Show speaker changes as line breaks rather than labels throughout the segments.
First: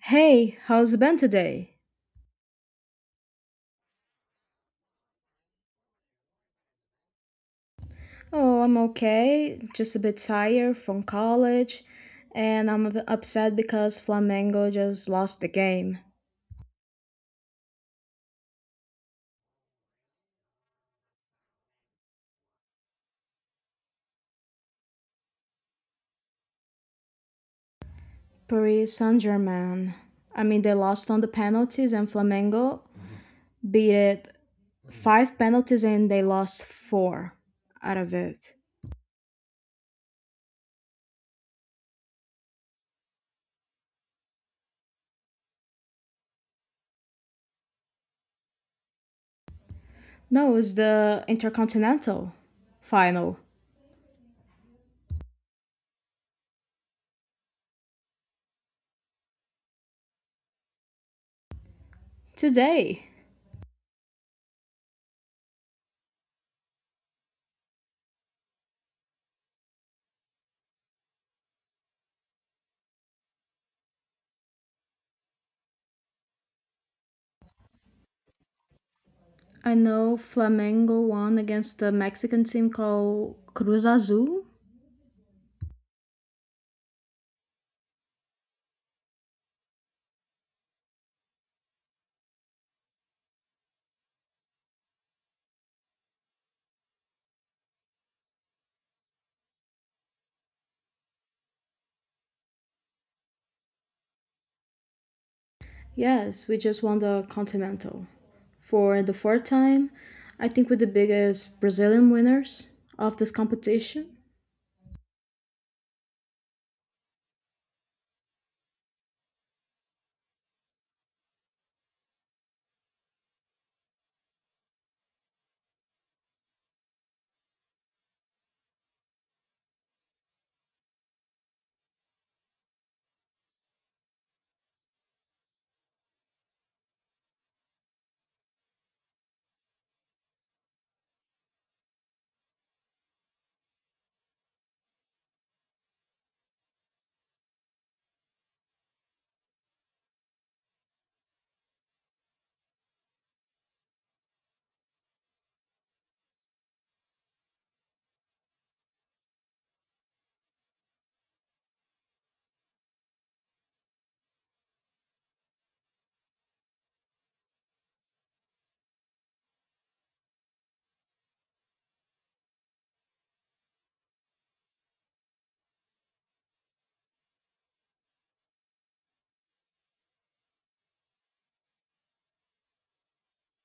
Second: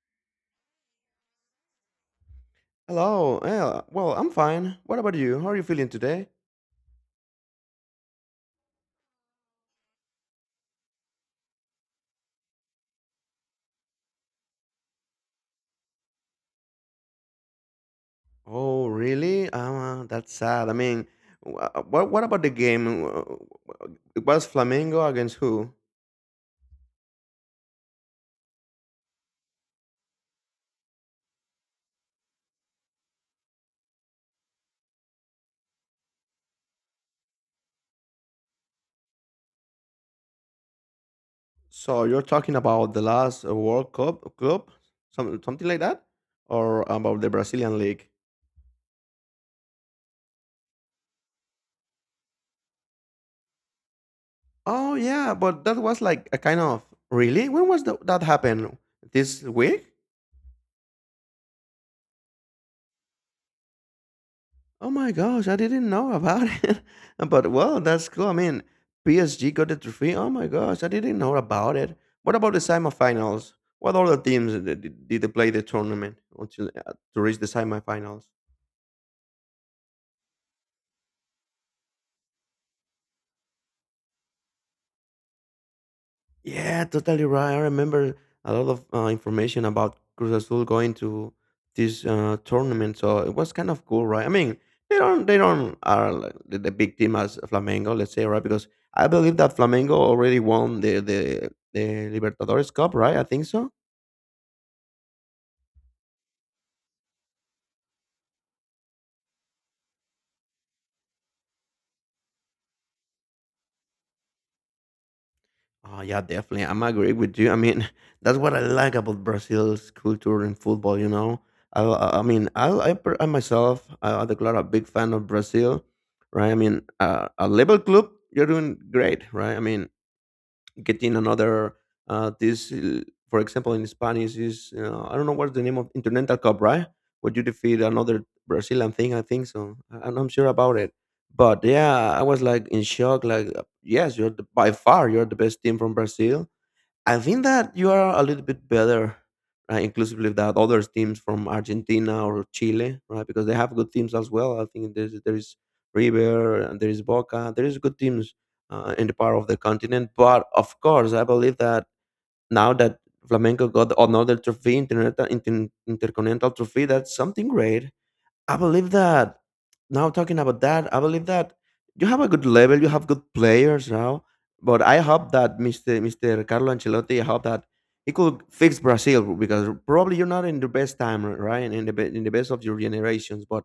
Hey, how's it been today?
Hello. Yeah, well, I'm fine. What about you? How are you feeling today?
Oh, I'm okay. Just a bit tired from college, and I'm a bit upset because Flamengo just lost the game.
Oh, really? Ah, that's sad. I mean, what about the game? It was Flamengo against who?
Paris Saint Germain. I mean, they lost on the penalties, and Flamengo beat it five penalties, and they lost four out of it.
So you're talking about the last World Cup club, something like that, or about the Brazilian league?
No, it's the Intercontinental final
Oh yeah, but that was like a kind of really. When was that happened? This week?
today.
Oh my gosh, I didn't know about it. But well, that's cool. I mean, PSG got the trophy. Oh my gosh, I didn't know about it. What about the semifinals? What other teams did they play the tournament until to reach the semifinals?
I know Flamengo won against the Mexican team called Cruz Azul.
Yeah, totally right. I remember a lot of information about Cruz Azul going to this tournament, so it was kind of cool, right? I mean, they don't are like the big team as Flamengo, let's say, right? Because I believe that Flamengo already won the Libertadores Cup, right? I think so.
Yes, we just won the Continental for the fourth time. I think we're the biggest Brazilian winners of this competition.
Oh, yeah, definitely. I'm agree with you. I mean, that's what I like about Brazil's culture and football. You know, I mean, I myself, I declare a big fan of Brazil, right? I mean, a level club, you're doing great, right? I mean, getting another this for example in spanish is I don't know what's the name of continental cup right where you defeat another brazilian thing I think and I'm sure about it but yeah I was like in shock like yes by far you're the best team from brazil. I think that you are a little bit better, inclusively that other teams from Argentina or Chile, right? Because they have good teams as well. I think there is River and there is Boca. There is good teams in the part of the continent. But of course, I believe that now that Flamenco got another trophy, intercontinental trophy, that's something great. I believe that now talking about that, I believe that you have a good level, you have good players now. But I hope that Mr. Carlo Ancelotti, I hope that he could fix Brazil because probably you're not in the best time, right? In in the best of your generations, but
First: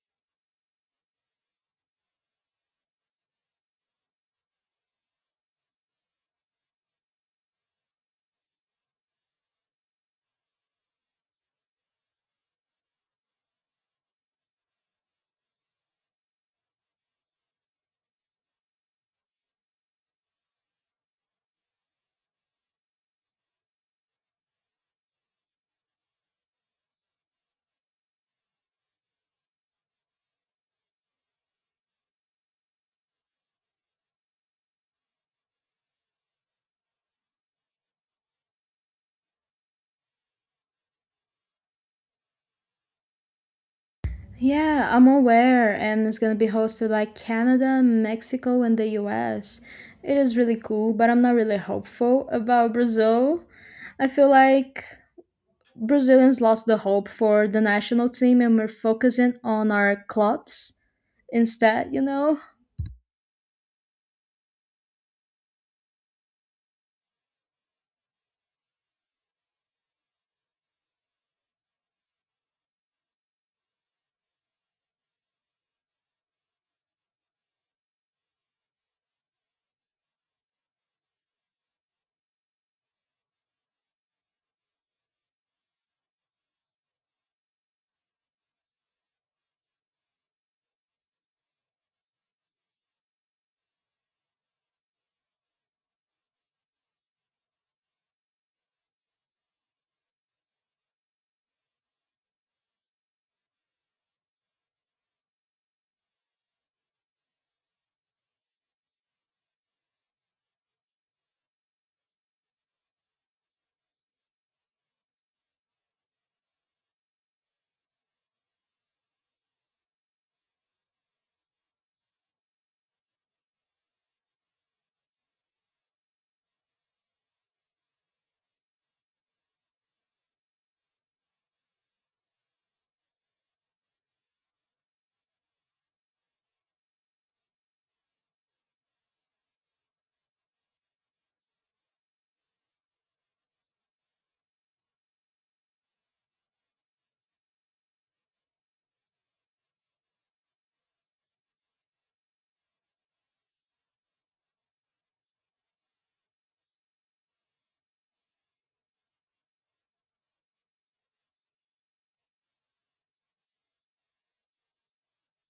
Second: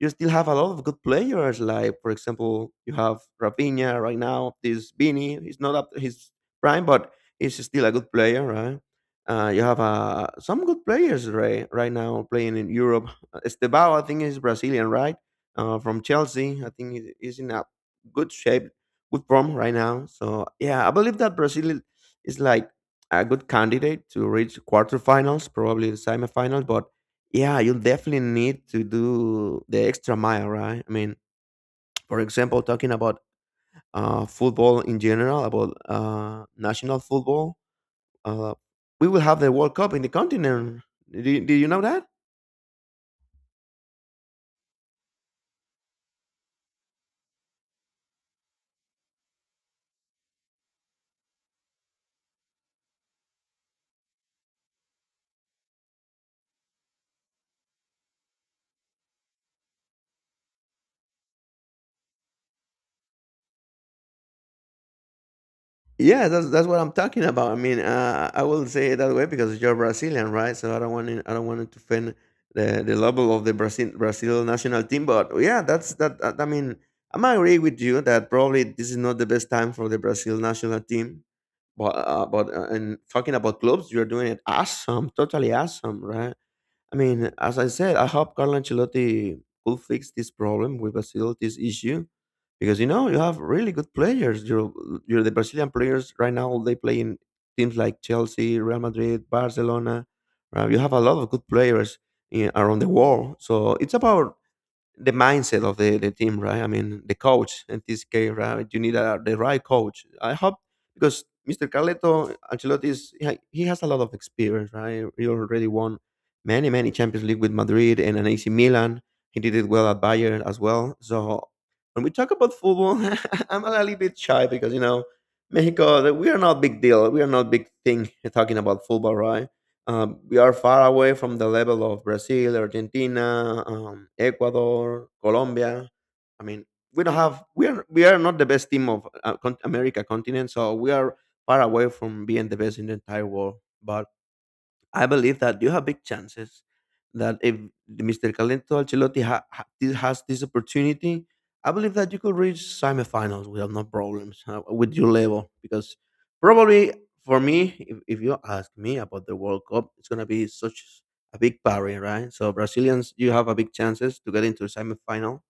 you still have a lot of good players. Like for example, you have Rafinha right now. This Vini, he's not up his prime, but he's still a good player, right? You have some good players right now playing in Europe. Estevao, I think is Brazilian, right? From Chelsea, I think he is in a good shape, good form right now. So yeah, I believe that Brazil is like a good candidate to reach quarterfinals, probably the semifinals. But yeah, you definitely need to do the extra mile, right? I mean, for example, talking about football in general, about national football. Uh, we will have the World Cup in the continent. Did you know that?
Yeah, I'm aware, and it's gonna be hosted by Canada, Mexico, and the US. It is really cool, but I'm not really hopeful about Brazil. I feel like Brazilians lost the hope for the national team, and we're focusing on our clubs instead, you know?
Yeah, that's what I'm talking about. I mean, I will say it that way because you're Brazilian, right? So I don't want it to offend the level of the Brazil national team, but yeah, I mean, I'm agree with you that probably this is not the best time for the Brazil national team. But And talking about clubs, you're doing it awesome, totally awesome, right? I mean, as I said, I hope Carlo Ancelotti could fix this problem with Brazil, this issue, because you know you have really good players. You're the Brazilian players right now. They play in teams like Chelsea, Real Madrid, Barcelona. You have a lot of good players in, around the world. So it's about the mindset of the team, right? I mean, the coach in this case, right? The right coach. I hope because Mr. Carletto Ancelotti is he has a lot of experience, right? He already won many Champions League with Madrid and an AC Milan. He did it well at Bayern as well. So when we talk about football, I'm a little bit shy because you know Mexico, we are not big deal. We are not big thing talking about football, right? We are far away from the level of Brazil, Argentina, Ecuador, Colombia. I mean, we don't have we are not the best team of America continent, so we are far away from being the best in the entire world. But I believe that you have big chances that if Mr. Calento Ancelotti has this opportunity, I believe that you could reach semifinals without no problems with your level. Because probably for me, if you ask me about the World Cup, it's gonna be such a big party, right? So Brazilians, you have a big chances to get into semifinal.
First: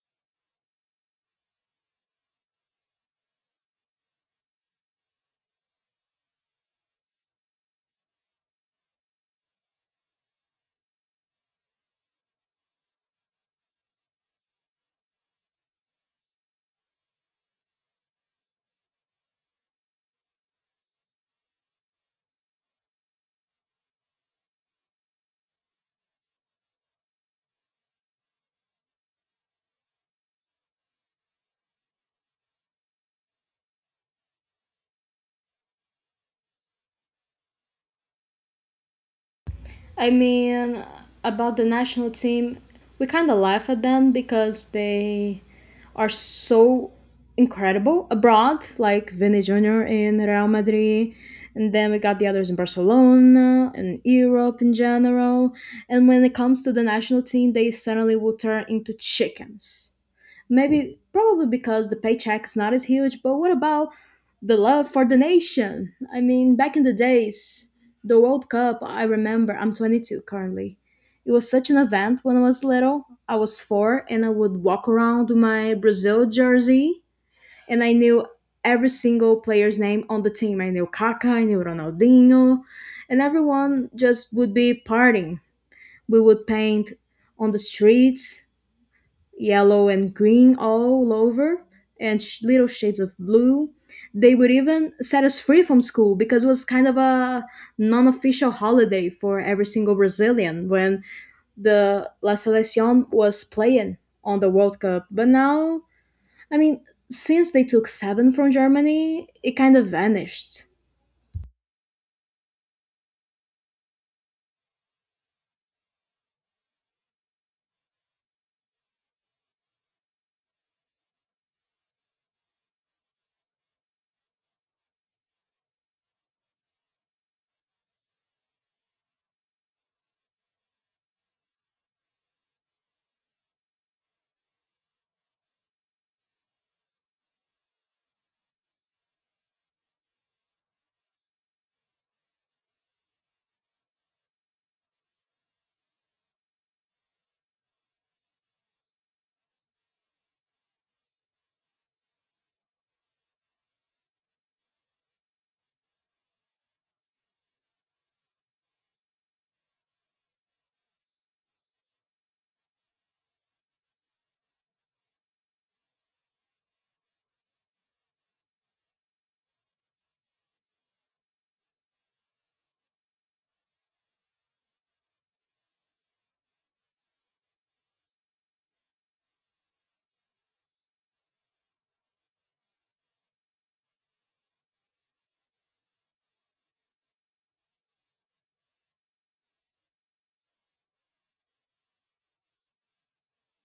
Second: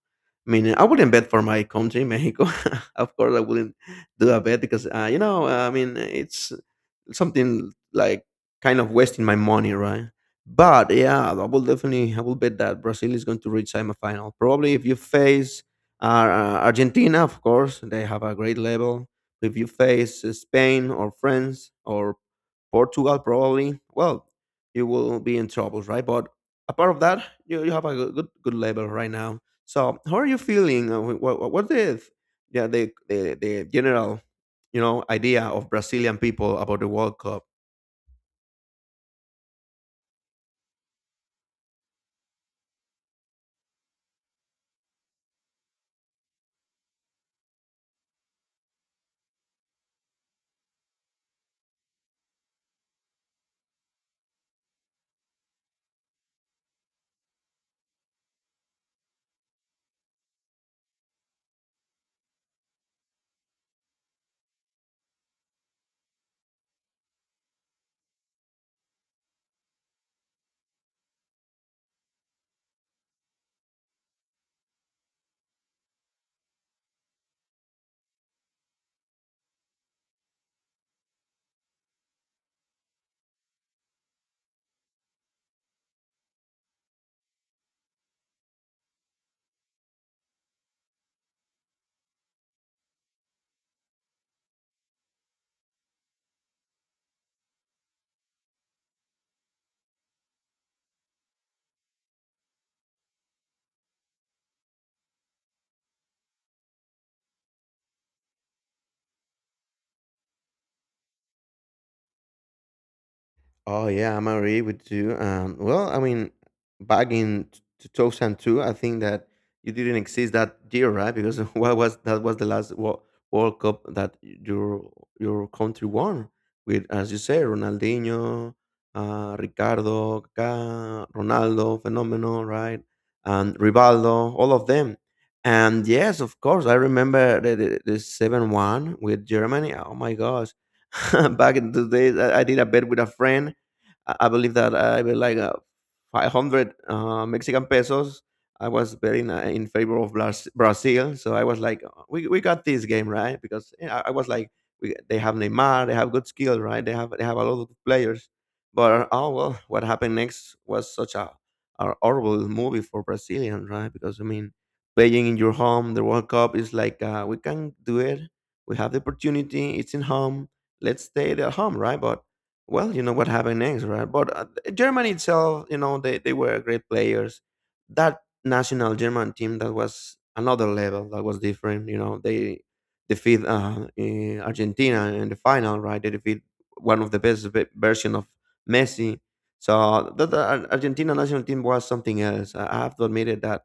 I mean, I wouldn't bet for my country, Mexico. Of course, I wouldn't do a bet because you know, I mean, it's something like kind of wasting my money, right? But yeah, I will bet that Brazil is going to reach semifinal. Probably if you face Argentina, of course, they have a great level. If you face Spain or France or Portugal probably, well, you will be in troubles, right? But apart of that, you have a good level right now. So how are you feeling? Wh- what the Yeah, the general idea of Brazilian people about the World Cup?
I mean, about the national team, we kind of laugh at them because they are so incredible abroad, like Vinny Jr. in Real Madrid. And then we got the others in Barcelona and Europe in general. And when it comes to the national team, they suddenly will turn into chickens. Maybe, probably because the paycheck's not as huge, but what about the love for the nation? I mean, back in the days, the World Cup, I remember, I'm 22 currently. It was such an event when I was little. I was four and I would walk around with my Brazil jersey and I knew every single player's name on the team. I knew Kaká, I knew Ronaldinho, and everyone just would be partying. We would paint on the streets yellow and green all over and little shades of blue. They would even set us free from school because it was kind of a non official holiday for every single Brazilian when the La Seleção was playing on the World Cup. But now, I mean, since they took seven from Germany, it kind of vanished.
Oh yeah, I'm agree with you. Well, I mean, back in 2002, I think that you didn't exist that year, right? Because what was that was the last World Cup that your country won with, as you say, Ronaldinho, Ricardo, Kaká, Ronaldo, Fenomeno, right, and Rivaldo, all of them. And yes, of course, I remember the 7-1 with Germany. Oh my gosh. Back in those days, I did a bet with a friend. I believe that I made like 500 Mexican pesos. I was betting in favor of Brazil, so I was like, "Oh, we got this game right," because you know, I was like, we, "They have Neymar, they have good skill, right? They have a lot of good players." But oh well, what happened next was such a horrible movie for Brazilians, right? Because I mean, playing in your home, the World Cup is like we can do it. We have the opportunity. It's in home. Let's stay at home, right? But well, you know what happened next, right? But Germany itself, you know, they were great players. That national German team that was another level, that was different. You know, they defeat Argentina in the final, right? They defeat one of the best version of Messi. So Argentina national team was something else. I have to admit it that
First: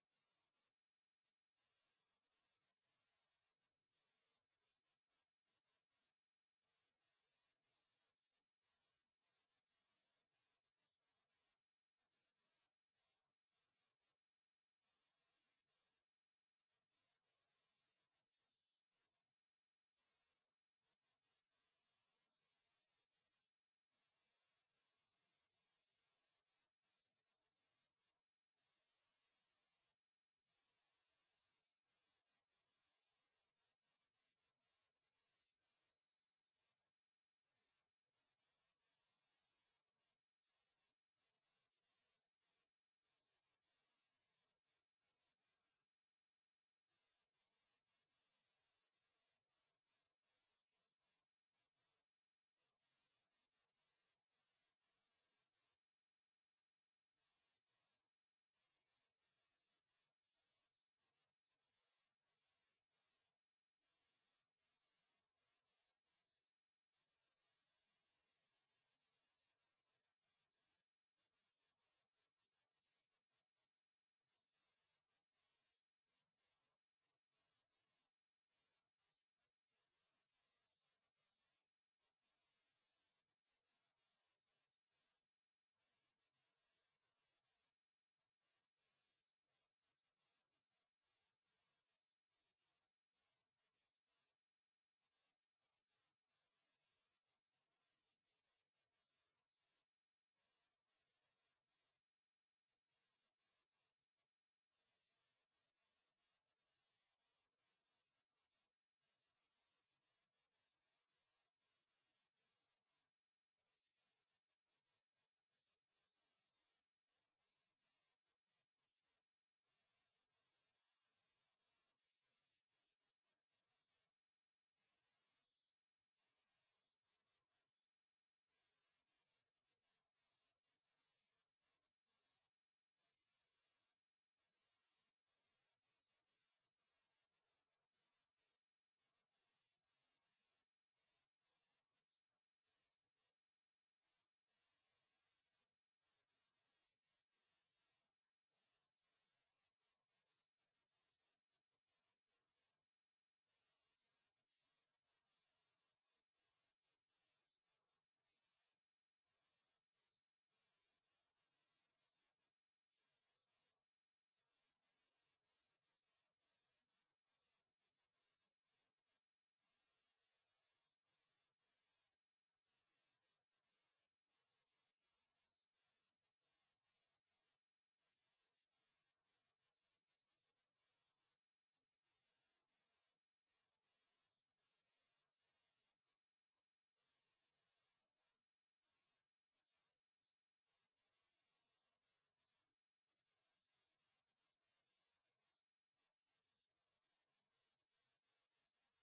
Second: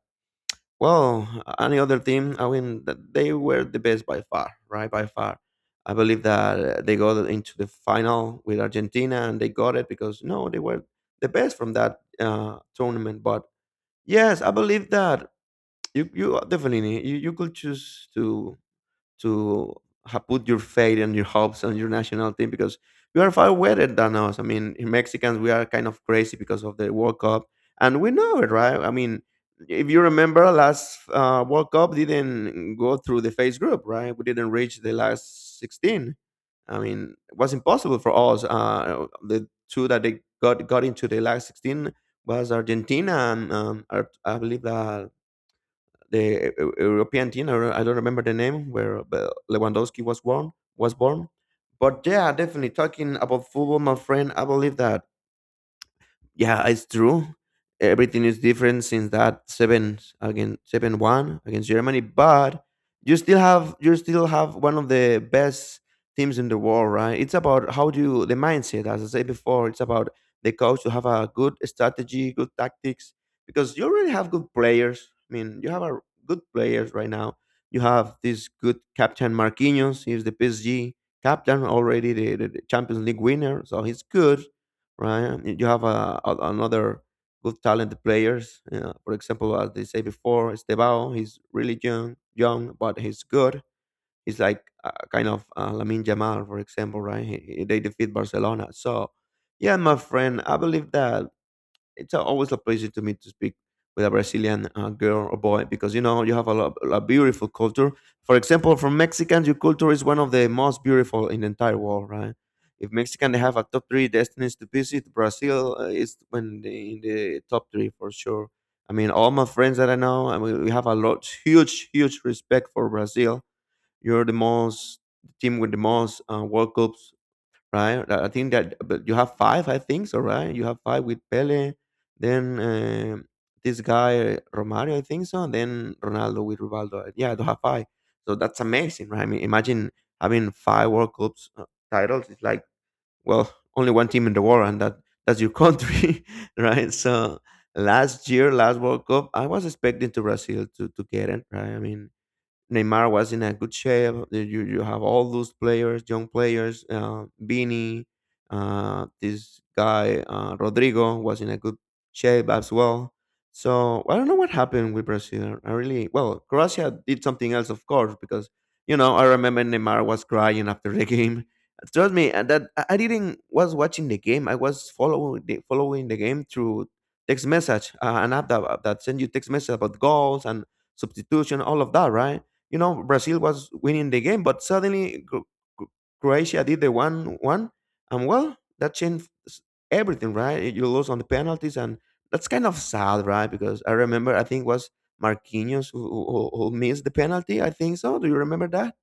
well, any other team, I mean, they were the best by far, right? By far. I believe that they got into the final with Argentina and they got it because, no, they were the best from that tournament. But yes, I believe that you definitely, you could choose to have put your faith and your hopes on your national team because you are far better than us. I mean, Mexicans, we are kind of crazy because of the World Cup, and we know it, right? I mean, if you remember, last World Cup didn't go through the phase group, right? We didn't reach the last 16. I mean, it was impossible for us. The two that they got into the last 16 was Argentina and I believe that the European team. I don't remember the name where Lewandowski was born. Was born, but yeah, definitely talking about football, my friend. I believe that yeah, it's true. Everything is different since that seven against 7-1 against Germany, but you still have one of the best teams in the world, right? It's about how do you the mindset, as I said before, it's about the coach to have a good strategy, good tactics, because you already have good players. I mean, you have a good players right now. You have this good captain Marquinhos, he's the PSG captain already, the Champions League winner, so he's good right? And you have another good talented players. For example, as they say before, Estebao, he's really young, young, but he's good. He's like kind of Lamine Jamal, for example, right? They defeat Barcelona. So, yeah, my friend, I believe that it's always a pleasure to me to speak with a Brazilian girl or boy because you know you have a beautiful culture. For example, from Mexicans, your culture is one of the most beautiful in the entire world, right? If Mexican they have a top three destinies to visit, Brazil is when in the top three for sure. I mean, all my friends that I know, I mean, we have a huge respect for Brazil. You're the team with the most World Cups right? I think that but you have five, I think so, right? You have five with Pele, then this guy Romario, I think so, and then Ronaldo with Rivaldo. Yeah, you have five. So that's amazing, right? I mean, imagine having five World Cups titles. It's like well, only one team in the world, and that's your country, right? So last year, last World Cup, I was expecting to Brazil to get it, right? I mean, Neymar was in a good shape. You have all those players, young players. Vini, this guy Rodrigo was in a good shape as well. So I don't know what happened with Brazil. I really well Croatia did something else, of course, because you know I remember Neymar was crying after the game. Trust me, and that I didn't was watching the game. I was following the game through text message, an app that send you text message about goals and substitution, all of that, right? You know Brazil was winning the game, but suddenly Cro- Croatia did the one one, and well, that changed everything, right? You lose on the penalties, and that's kind of sad, right? Because I remember, I think it was Marquinhos who missed the penalty. I think so. Do you remember that?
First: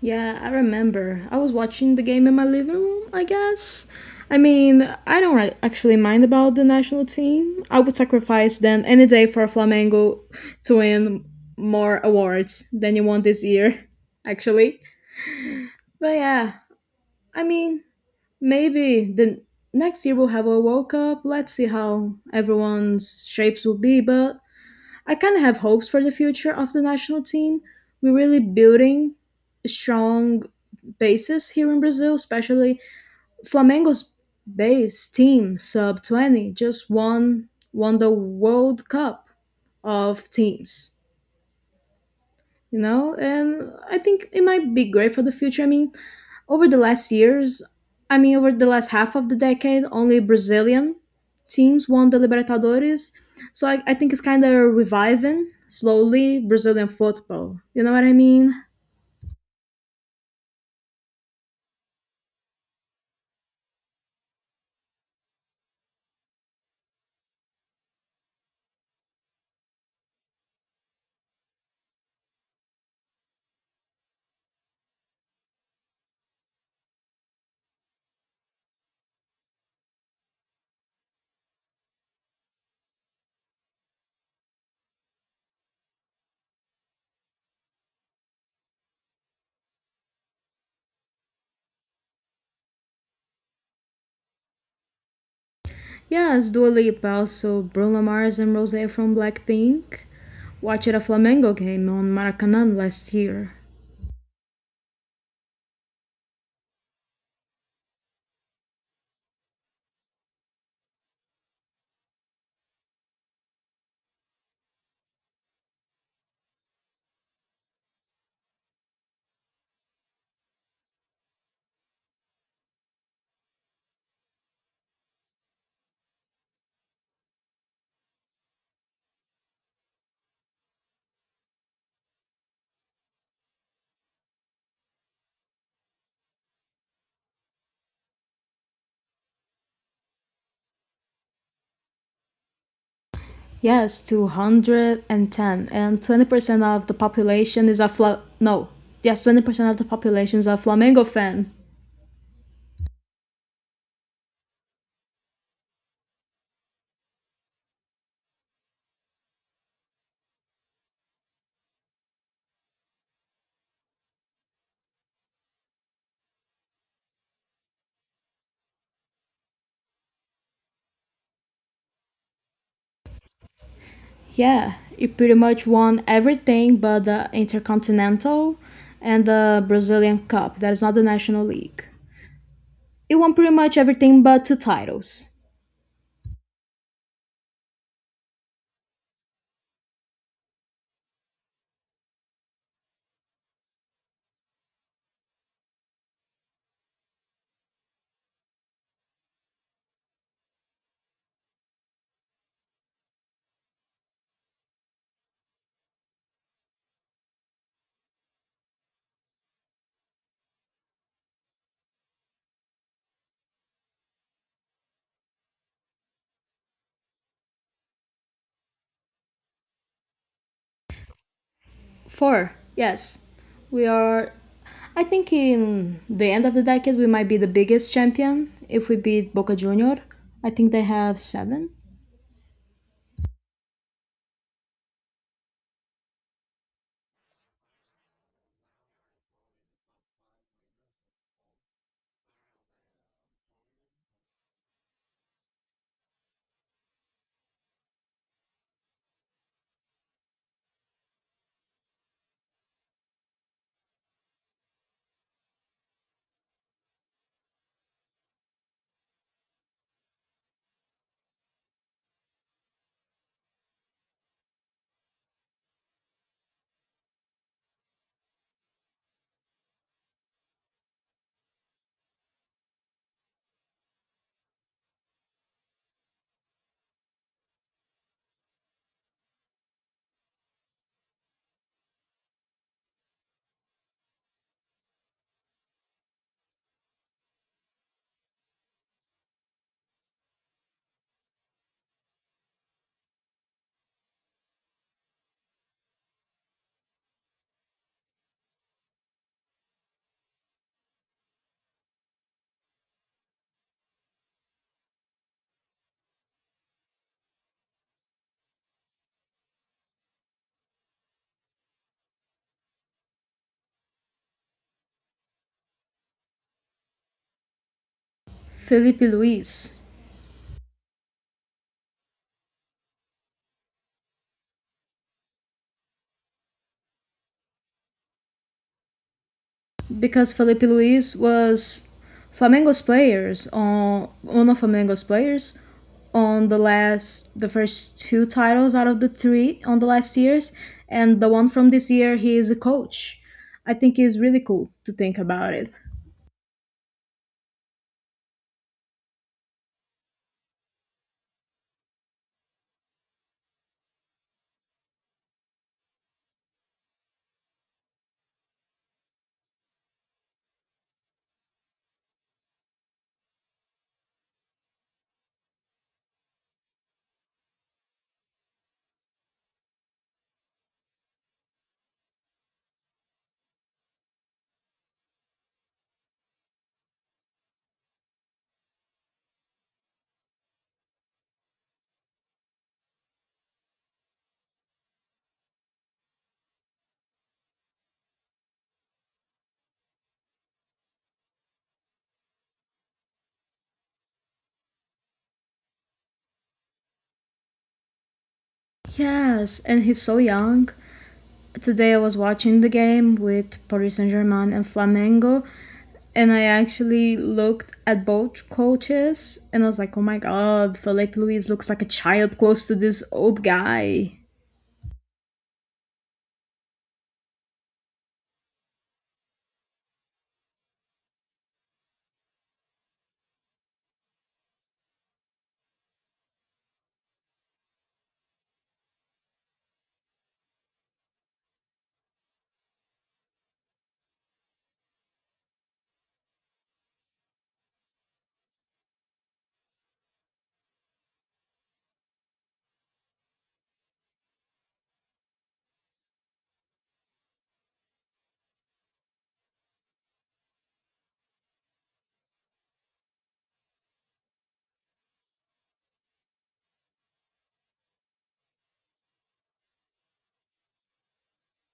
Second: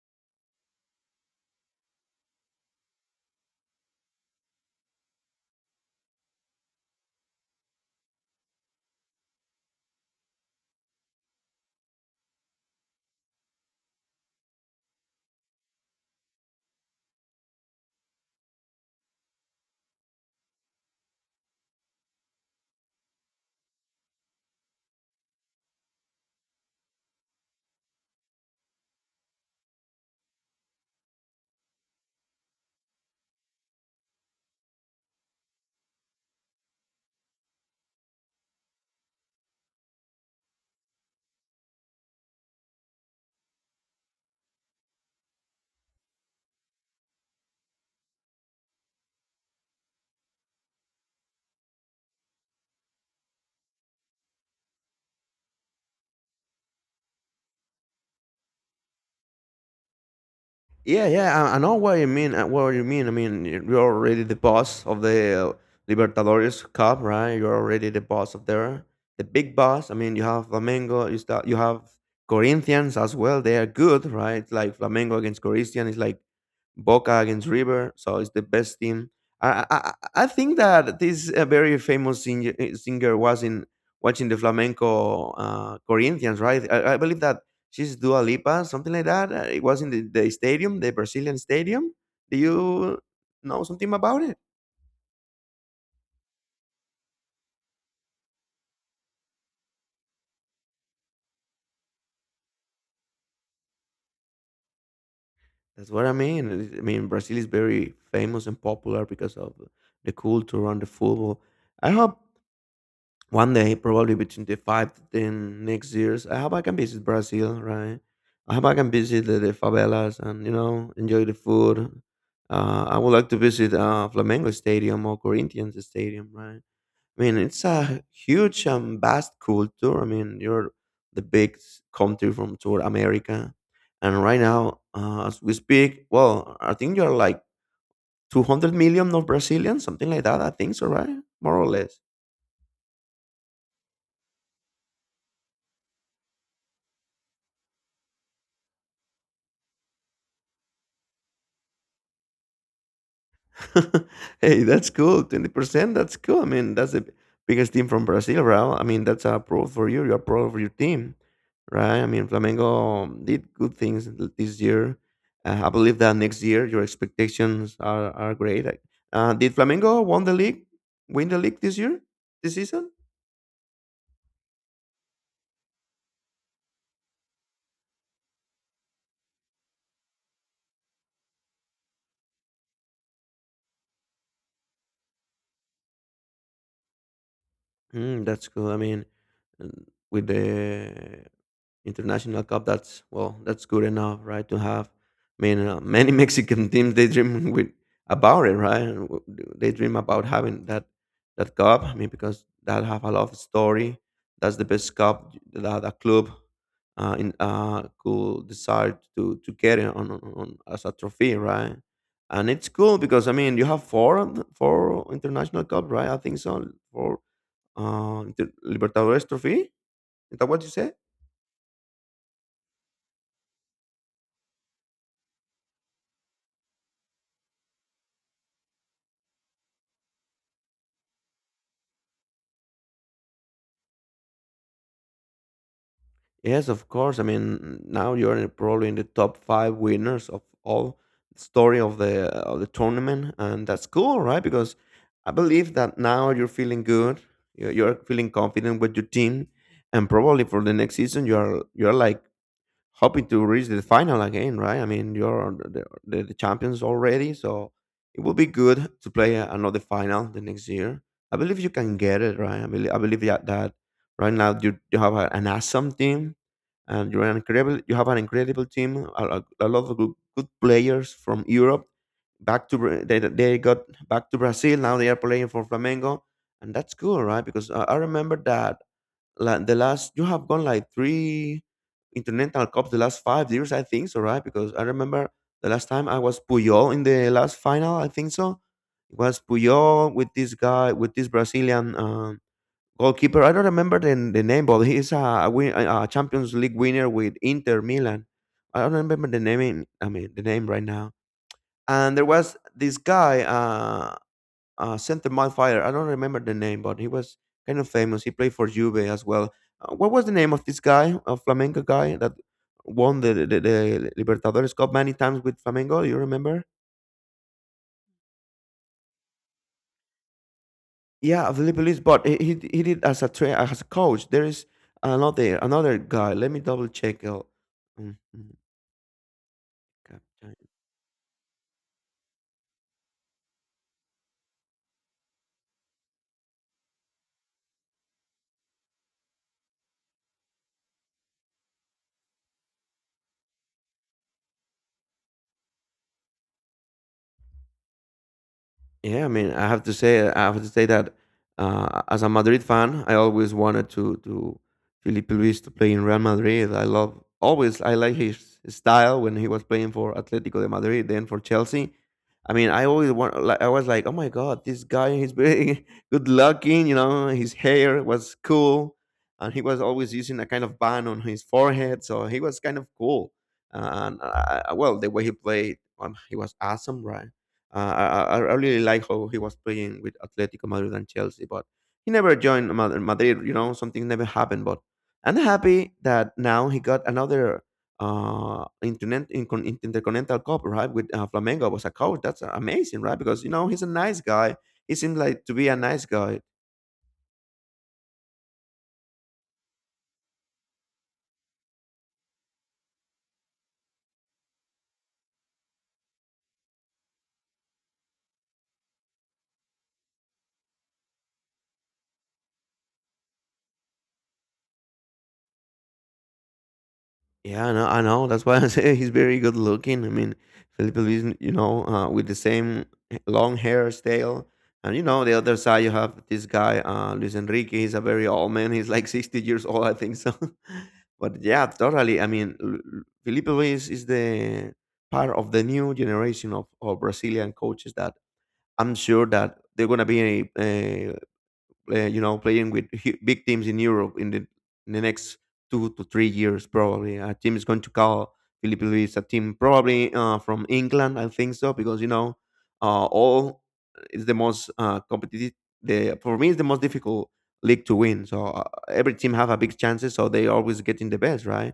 Yeah, I remember. I was watching the game in my living room, I guess. I mean, I don't actually mind about the national team. I would sacrifice them any day for Flamengo to win more awards than you won this year, actually. But yeah, I mean, maybe the next year we'll have a World Cup. Let's see how everyone's shapes will be. But I kind of have hopes for the future of the national team. We're really building strong bases here in Brazil, especially Flamengo's base team sub 20 just won the World Cup of teams, you know? And I think it might be great for the future. I mean, over the last years, I mean, over the last half of the decade, only Brazilian teams won the Libertadores. So I think it's kind of reviving slowly Brazilian football. You know what I mean?
Yeah, yeah, I know what you mean. What you mean? I mean, you're already the boss of the Libertadores Cup, right? You're already the boss of there, the big boss. I mean, you have Flamengo. You start. You have Corinthians as well. They are good, right? Like Flamengo against Corinthians. Is like Boca against River. So it's the best team. I I, I I think that this very singer was in watching the flamenco Corinthians, right? I believe that she's Dua Lipa, something like that. It was in the stadium, the Brazilian stadium. Do you know something about it?
Yes, Dua Lipa, also Bruno Mars and Rosé from Blackpink. Watched a Flamengo game on Maracanã last year.
That's what I mean. I mean, Brazil is very famous and popular because of the culture around the football. I hope one day, probably between the five to ten next years, I hope I can visit Brazil, right? I hope I can visit the favelas and, you know, enjoy the food. I would like to visit Flamengo Stadium or Corinthians Stadium, right? I mean, it's a huge and vast culture. I mean, you're the big country from South America, and right now, as we speak, well, I think you're like 200 million of Brazilians, something like that. I think so, right? More or less.
Yes, 210 and 20% of the population is a Fla- no. Yes, 20% of the population is a Flamengo fan.
Hey, that's cool. 20%, that's cool. I mean, that's the biggest team from Brazil, right? I mean, that's a pro for you. You're proud for your team, right? I mean, Flamengo did good things this year. I believe that next year your expectations are great. Like, did Flamengo won the league, win the league this year, this season?
Yeah, it pretty much won everything but the Intercontinental and the Brazilian Cup. That is not the National League. It won pretty much everything but two titles.
Mm, that's cool. I mean, mm, with the international cup, that's well, that's good enough, right? To have, I mean, many Mexican teams they dream with about it, right? And they dream about having that cup. I mean, because that have a lot of story. That's the best cup that a club in could decide to get it on as a trophy, right? And it's cool because I mean, you have four international cup, right? I think so. Four Inter Libertadores Trophy? Is that what you said?
Four, yes. We are, I think, in the end of the decade, we might be the biggest champion if we beat Boca Junior. I think they have seven.
Yes, of course. I mean, now you're probably in the top five winners of all the story of the tournament, and that's cool, right? Because I believe that now you're feeling good, you're feeling confident with your team, and probably for the next season, you're like hoping to reach the final again, right? I mean, you're the champions already, so it would be good to play another final the next year. I believe you can get it, right? I believe that right now you have an awesome team and you have an incredible team, a lot of good players from Europe back to they got back to Brazil. Now they are playing for Flamengo, and that's cool, right? Because I remember that like the last you have gone like three international cups the last 5 years I think so right because I remember the last time I was Puyol in the last final I think so. It was Puyol with this guy with this Brazilian goalkeeper I don't remember the name but he's a Champions League winner with Inter Milan. I don't remember the name I mean the name right now. And there was this guy center midfielder. I don't remember the name, but he was kind of famous. He played for Juve as well. What was the name of this guy, a Flamengo guy that won the Libertadores Cup many times with Flamengo? You remember?
Felipe Luis,
Yeah, Felipe Luis, but he did as a as a coach. There is another guy. Let me double check. Mm, mm,
because
Captain.
Felipe Luis was Flamengo's players on one of Flamengo's players on the last the first two titles out of the three on the last years, and the one from this year he is a coach. I think it's really cool to think about it.
Yeah, I mean, I have to say that as a Madrid fan, I always wanted to Felipe Luis to play in Real Madrid. I love always. I like his style when he was playing for Atletico de Madrid, then for Chelsea. I mean, I always want. Like, I was like, oh my god, this guy, he's very good looking. You know, his hair was cool, and he was always using a kind of band on his forehead, so he was kind of cool. And well, the way he played, he was awesome, right? I really like how he was playing with Atletico Madrid and Chelsea, but he never joined Madrid. You know, something never happened. But I'm happy that now he got another intercontinental cup, right? With Flamengo was a coach. That's amazing, right? Because you know he's a nice guy. He seemed like to be a nice guy.
Yes, and he's so young. Today I was watching the game with Paris Saint Germain and Flamengo, and I actually looked at both coaches and I was like, oh my god, Felipe Luis looks like a child close to this old guy.
Yeah, I know. I know. That's why I say he's very good looking. I mean, Felipe Luis, you know, with the same long hairstyle. And, you know, the other side, you have this guy, Luis Enrique. He's a very old man. He's like 60 years old, I think so. But yeah, totally. I mean, Felipe Luis is the part of the new generation of Brazilian coaches that I'm sure that they're going to be you know, playing with big teams in Europe in in the next 2 to 3 years, probably. A team is going to call Felipe Luis a team probably from England, I think so, because, you know, all is the most competitive. For me, it's the most difficult league to win. So every team have a big chances, so they always getting the best, right?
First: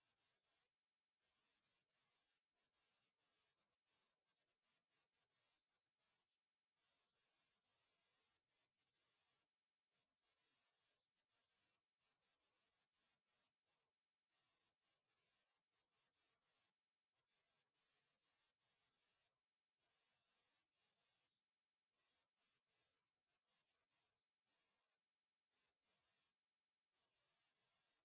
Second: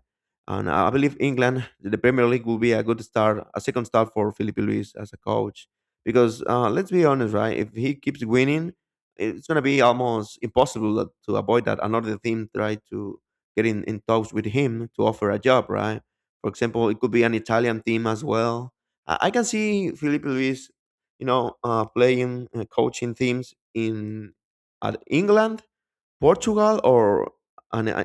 And I believe England, the Premier League, will be a good start, a second start for Felipe Luis as a coach. Because let's be honest, right? If he keeps winning, it's going to be almost impossible to avoid that another team try to get in talks with him to offer a job, right? For example, it could be an Italian team as well. I can see Felipe Luis, you know, playing coaching teams in at England Portugal or an uh,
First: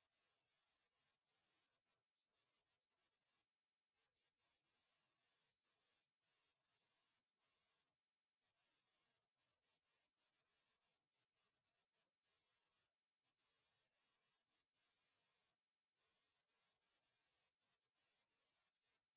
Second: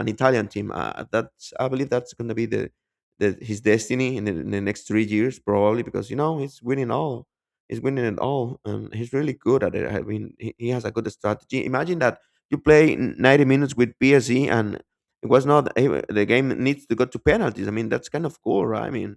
an Italian team. That's I believe that's going to be the his destiny in in the next 3 years probably because you know he's winning all. He's winning it all, and he's really good at it. I mean, he has a good strategy. Imagine that you play 90 minutes with PSG, and it was not eh, the game needs to go to penalties. I mean, that's kind of cool, right? I mean,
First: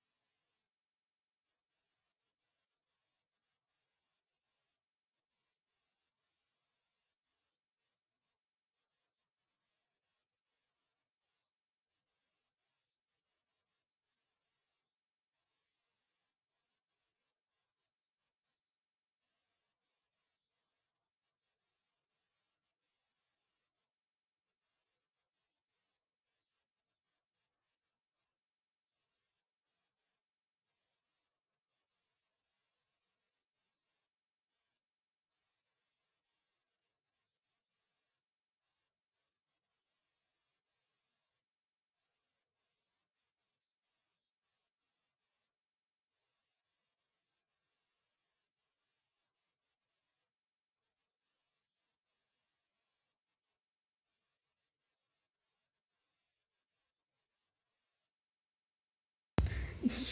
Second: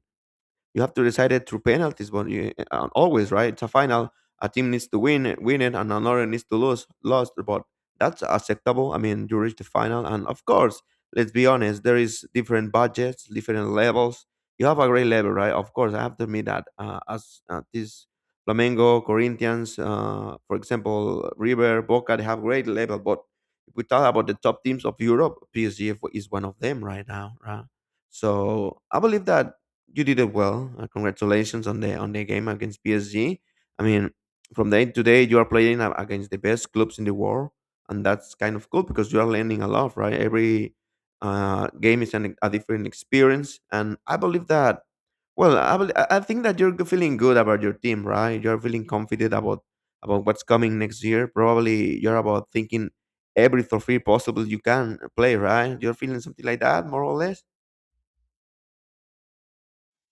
you have to decide it through penalties, but you always right. It's a final. A team needs to win it, and another needs to lose, lost. But that's acceptable. I mean, you reach the final, and of course, let's be honest. There is different budgets, different levels. You have a great level, right? Of course, I have to admit that. As this Flamengo, Corinthians, for example, River, Boca, they have great level. But if we talk about the top teams of Europe, PSG is one of them right now, right? So I believe that you did it well. Congratulations on the game against PSG. I mean, from day to day, you are playing against the best clubs in the world, and that's kind of cool because you are learning a lot, right? Every a different experience, and I believe that. Well, I, bel I think that you're feeling good about your team, right? You're feeling confident about what's coming next year. Probably you're about thinking every trophy possible you can play, right? You're feeling something like that, more or less.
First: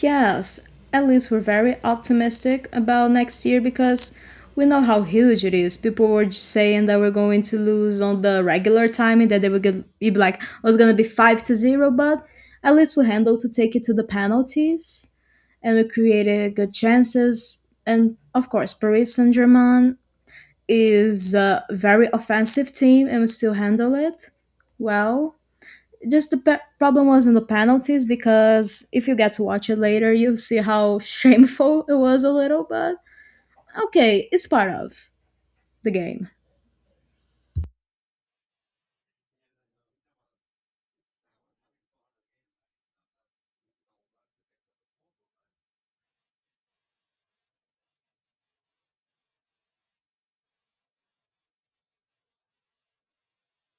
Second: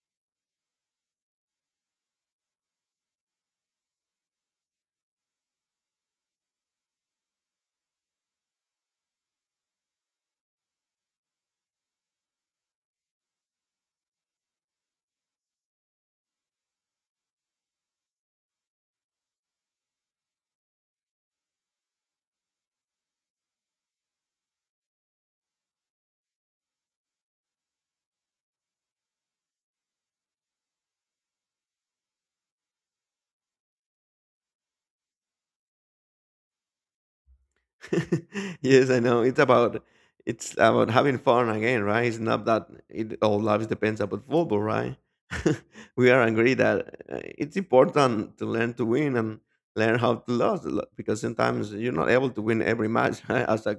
Yes, at least we're very optimistic about next year because we know how huge it is. People were just saying that we're going to lose on the regular timing, that they would be like, "Oh, it's gonna be 5-0," but at least we handled to take it to the penalties, and we created good chances. And of course, Paris Saint Germain is a very offensive team, and we still handle it well. Just the problem was in the penalties because if you get to watch it later, you'll see how shameful it was a little, but okay, it's part of the game.
Yes, I know. It's about having fun again, right? It's not that it all lives depends about football, right? We are agree that it's important to learn to win and learn how to lose because sometimes you're not able to win every match right?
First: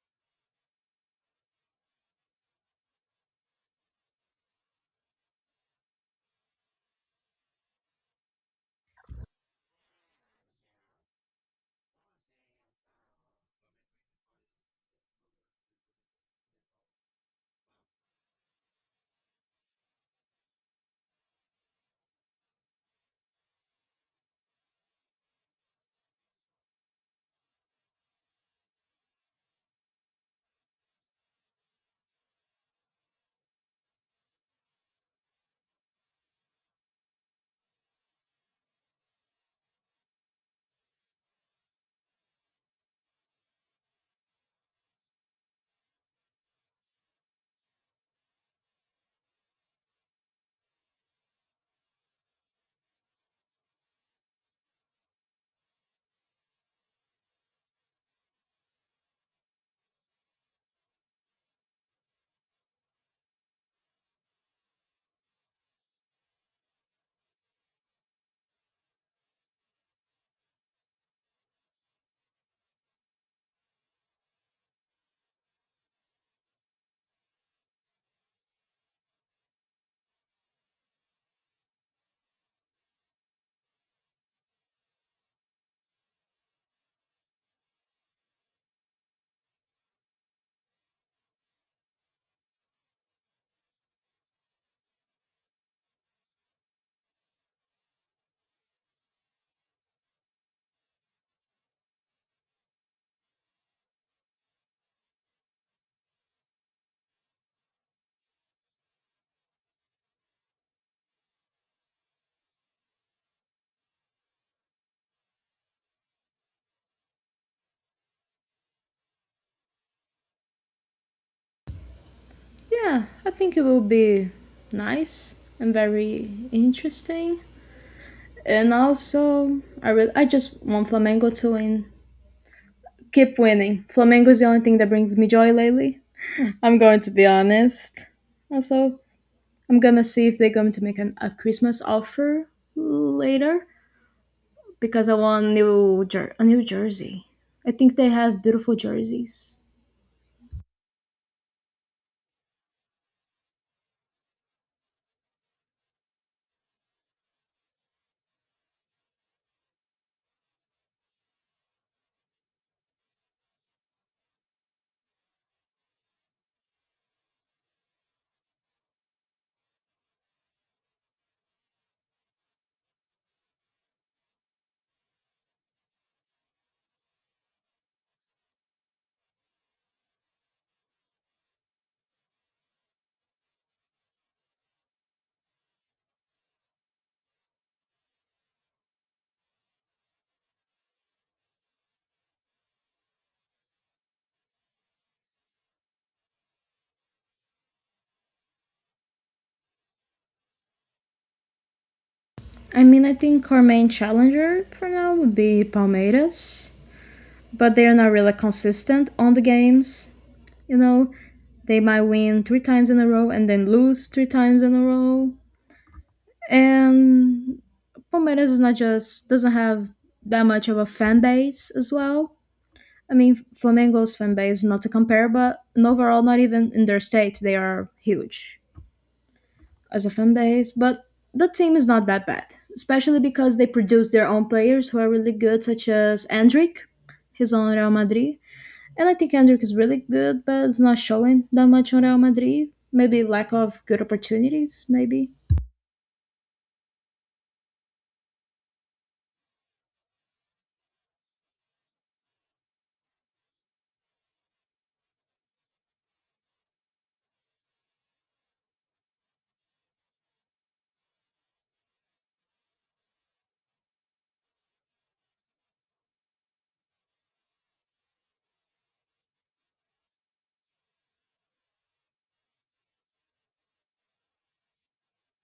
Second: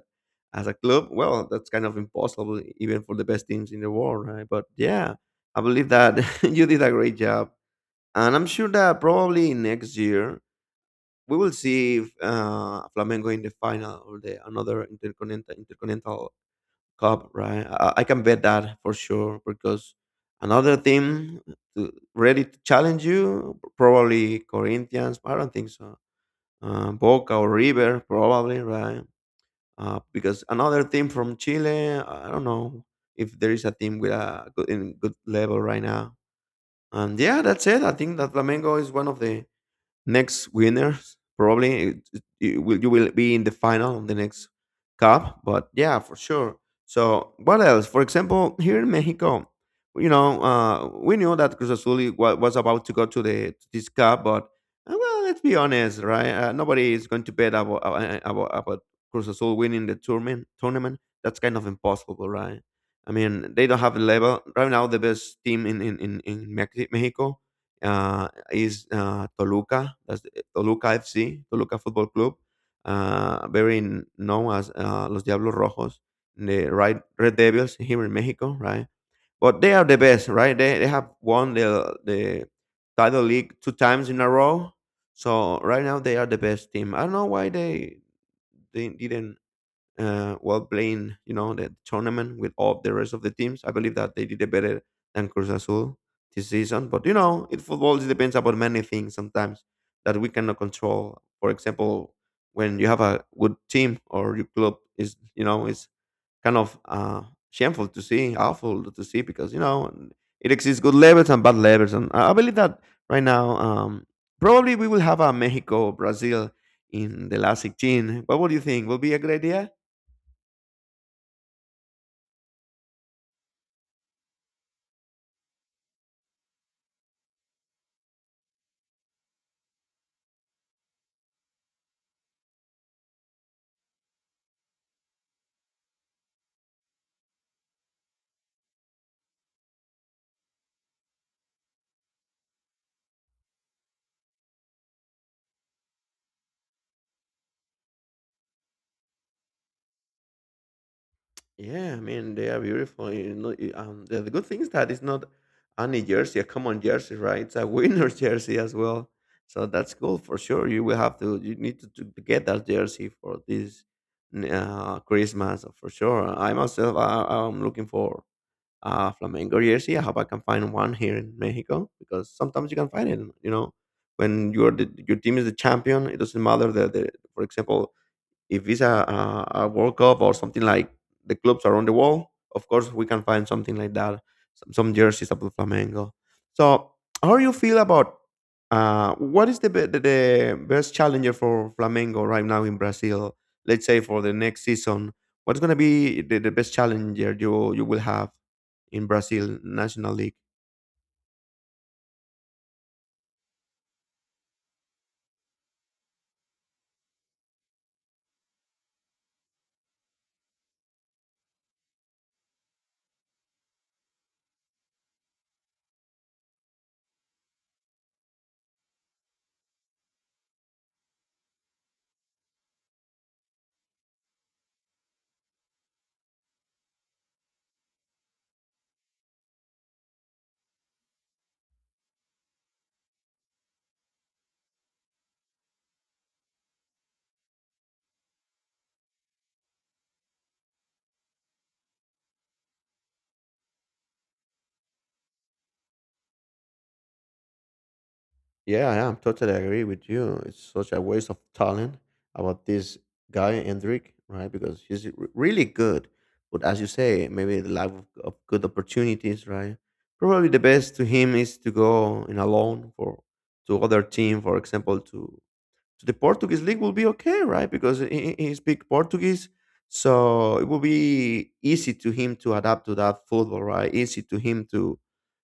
As a club. Well, that's kind of impossible even for the best teams in the world, right? But yeah, I believe that you did a great job. And I'm sure that probably next year we will see if Flamengo in the final or the another intercontinental cup, right? I can bet that for sure because another team to, ready to challenge you, probably Corinthians. I don't think so. Boca or River, probably, right? Because another team from Chile, I don't know if there is a team with a good level right now. And yeah, that's it. I think that Flamengo is one of the next winners probably it will, you will be in the final of the next cup, but yeah, for sure. So what else, for example, here in Mexico? You know, we knew that Cruz Azul was about to go to the to this cup, but well, let's be honest, right? Nobody is going to bet about, Cruz Azul winning the tournament. That's kind of impossible, right? I mean, they don't have a level right now. The best team in Mexico uh, is Toluca. That's Toluca FC, Toluca Football Club, very known as Los Diablos Rojos, Red Devils here in Mexico, right? But they are the best, right? They have won the title league two times in a row. So right now they are the best team. I don't know why they didn't while playing, you know, the tournament with all the rest of the teams. I believe that they did it better than Cruz Azul this season. But you know, it football it depends about many things sometimes that we cannot control. For example, when you have a good team or your club is, you know, it's kind of shameful to see, awful to see, because you know it exists good levels and bad levels, and I believe that right now. Probably we will have a Mexico Brazil in the last 16. What would you think? Would be a great idea?
Yeah, I think it will be nice and very interesting. And also, I just want Flamengo to win. Keep winning. Flamengo is the only thing that brings me joy lately. I'm going to be honest. Also, I'm gonna see if they're going to make a Christmas offer later, because I want a New Jersey. I think they have beautiful jerseys.
Yeah, I mean they are beautiful. You know, the good thing is that it's not any jersey, a common jersey, right? It's a winner jersey as well. So that's cool for sure. You will have to, you need to get that jersey for this Christmas for sure. I myself, I'm looking for a Flamengo jersey. I hope I can find one here in Mexico because sometimes you can find it. You know, when your team is the champion, it doesn't matter that the, for example, if it's a World Cup or something like the clubs around the world, of course we can find something like that. Some jerseys of Flamengo. So how do you feel about what is the best challenger for Flamengo right now in Brazil? Let's say for the next season, what's going to be the best challenger you will have in Brazil National League?
I mean, I think our main challenger for now would be Palmeiras, but they are not really consistent on the games. You know, they might win three times in a row and then lose three times in a row. And Palmeiras is not just doesn't have that much of a fan base as well. I mean, Flamengo's fan base is not to compare, but and overall, not even in their state, they are huge as a fan base, but that team is not that bad, especially because they produce their own players who are really good, such as Endrick. He's on Real Madrid, and I think Endrick is really good, but it's not showing that much on Real Madrid. Maybe lack of good opportunities, maybe.
Yeah, I am totally agree with you. It's such a waste of talent about this guy Hendrik, right? Because he's really good, but as you say, maybe the lack of good opportunities, right? Probably the best to him is to go in a loan for to other team, for example, to so the Portuguese league will be okay, right? Because he speak Portuguese, so it will be easy to him to adapt to that football, right? Easy to him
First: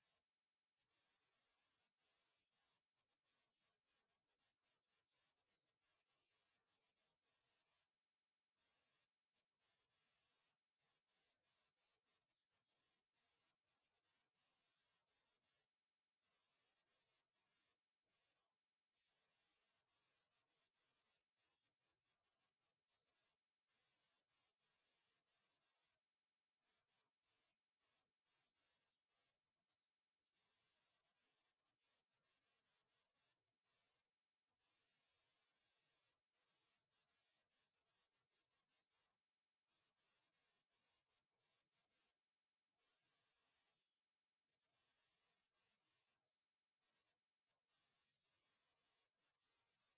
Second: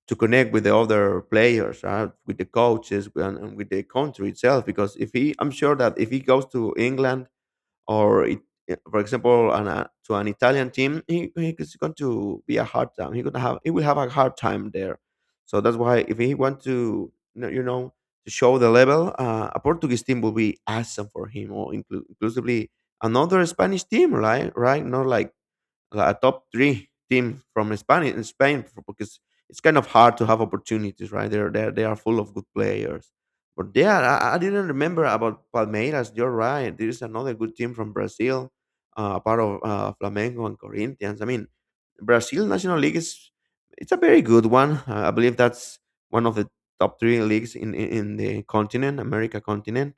to connect with the other players, right? With the coaches and with the country itself. Because if he, I'm sure that if he goes to England or it, yeah, for example, an, to an Italian team, he is going to be a hard time. He will have a hard time there. So that's why if he want to you know, to show the level, a Portuguese team will be awesome for him, or inclusively another Spanish team, right? Right? Not like a top three team from Spain in Spain because it's kind of hard to have opportunities, right? They are full of good players. But yeah, I didn't remember about Palmeiras. You're right. There is another good team from Brazil, a part of Flamengo and Corinthians. I mean, Brazil National League is it's a very good one. I believe that's one of the top three leagues in the continent, America continent.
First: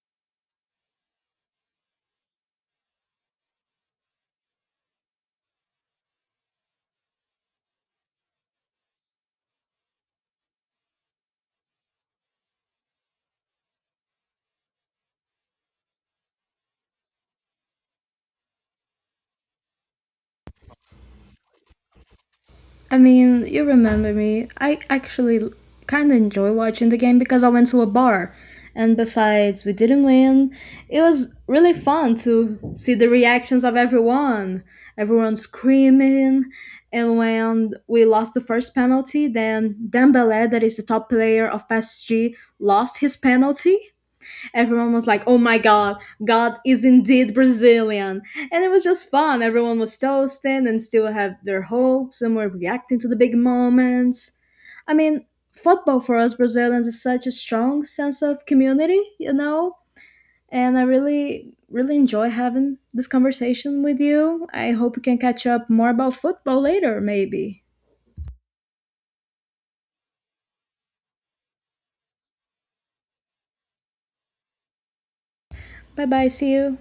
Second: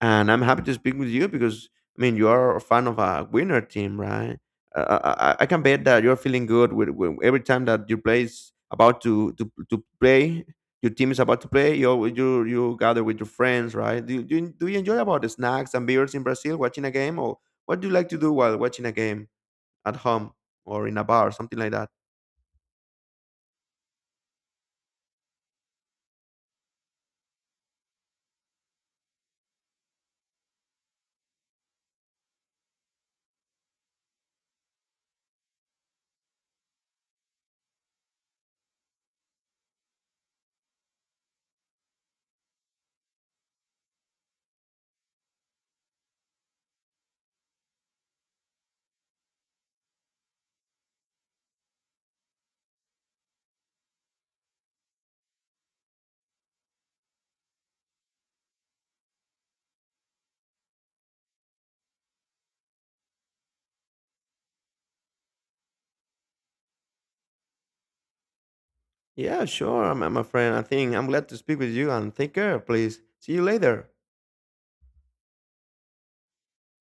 And I'm happy to speak with you because I mean you are a fan of a winner team, right? I can bet that you're feeling good with every time that your play is about to play, your team is about to play. You gather with your friends, right? Do you enjoy about the snacks and beers in Brazil watching a game, or what do you like to do while watching a game at home or in a bar, something like that?
I mean, you remember me. I actually kind of enjoy watching the game because I went to a bar. And besides, we didn't win. It was really fun to see the reactions of everyone. Everyone screaming. And when we lost the first penalty, then Dembele, that is the top player of PSG, lost his penalty. Everyone was like, "Oh my God, God is indeed Brazilian," and it was just fun. Everyone was toasting and still had their hopes and were reacting to the big moments. I mean, football for us Brazilians is such a strong sense of community, you know. And I really, really enjoy having this conversation with you. I hope we can catch up more about football later, maybe.
Yeah, sure, my friend. I think I'm glad to speak with you and take care, please. See you later.
Bye bye. See you.